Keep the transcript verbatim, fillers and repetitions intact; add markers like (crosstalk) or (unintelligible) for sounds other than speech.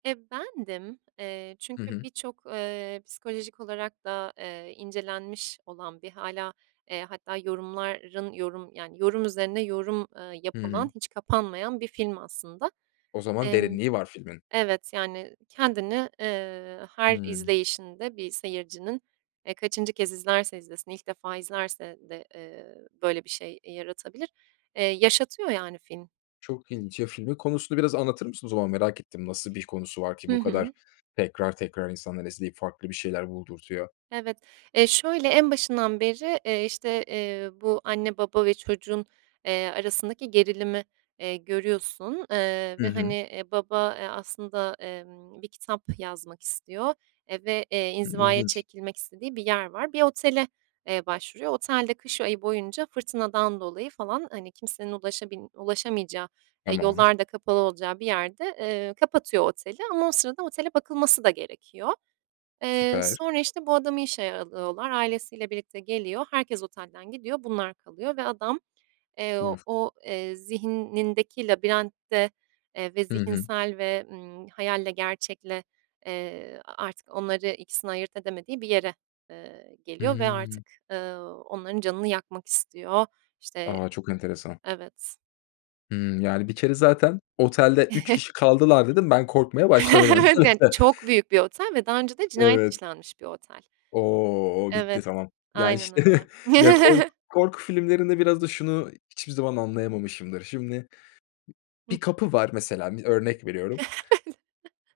E, bendim, eee, Hı çünkü hı. birçok, eee, psikolojik olarak da, eee, incelenmiş olan ve hâlâ, eee, hatta yorumların yorum yani, yorum üzerine yorum, ııı, Hı yapılan, hı. hiç kapanmayan bir film aslında. O zaman Emm derinliği var filmin. Evet, yani kendini, eee, her Hımm. izleyişinde bir seyircinin, eee, kaçıncı kez izlerse izlesin, ilk defa izlerse de, eee, böyle bir şey yaratabilir. Eee, yaşatıyor yani film. Çok ilginç ya, filmin konusunu biraz anlatır mısın o zaman? Merak ettim, nasıl bir konusu var ki Hı bu kadar hı. tekrar tekrar insanlar izleyip farklı bir şeyler buldurtuyor? Evet. Eee, şöyle en başından beri, eee, işte, eee, bu anne, baba ve çocuğun, eee, arasındaki gerilimi, eee, görüyorsun, eee, Hı ve, hani, hı. eee, baba, eee, aslında, emm, bir kitap yazmak istiyor, eee, ve, eee, Hıı, inzivaya ilginç. çekilmek istediği bir yer var. Bir otele, eee, başvuruyor. Otel de kış ayı boyunca fırtınadan dolayı falan, hani, kimsenin ulaşabil ulaşamayacağı, eee, Tamam. yollar da kapalı olacağı bir yerde, eee, kapatıyor oteli ama o sırada otele bakılması da gerekiyor. Eee, Süper. sonra, işte, bu adamı işe alıyorlar. Ailesiyle birlikte geliyor. Herkes otelden gidiyor, bunlar kalıyor ve adam, eee, (unintelligible) o, eee, zihnindeki labirentte, eee, ve Hı hı. zihinsel ve, ımm, hayalle, gerçekle, eee, artık onları ikisini ayırt edemediği bir yere, eee, geliyor ve artık, Hımm. ııı, onların canını yakmak istiyor. İşte A! Çok enteresan. evet. Hımm, yani, bir kere zaten, "Otelde üç (chuckles) kişi kaldılar." dedin, ben korkmaya başladım (chuckles) Evet, yani, öncelikle. çok büyük bir otel ve daha önce de cinayet Evet. işlenmiş bir otel. O! O bitti, Evet, tamam. Ya, işte aynen öyle. (chuckles) ya, kork (chuckles) korku filmlerinde biraz da şunu hiçbir zaman anlayamamışımdır: Şimdi bir Hıh. kapı var mesela, bir örnek veriyorum. (chuckles)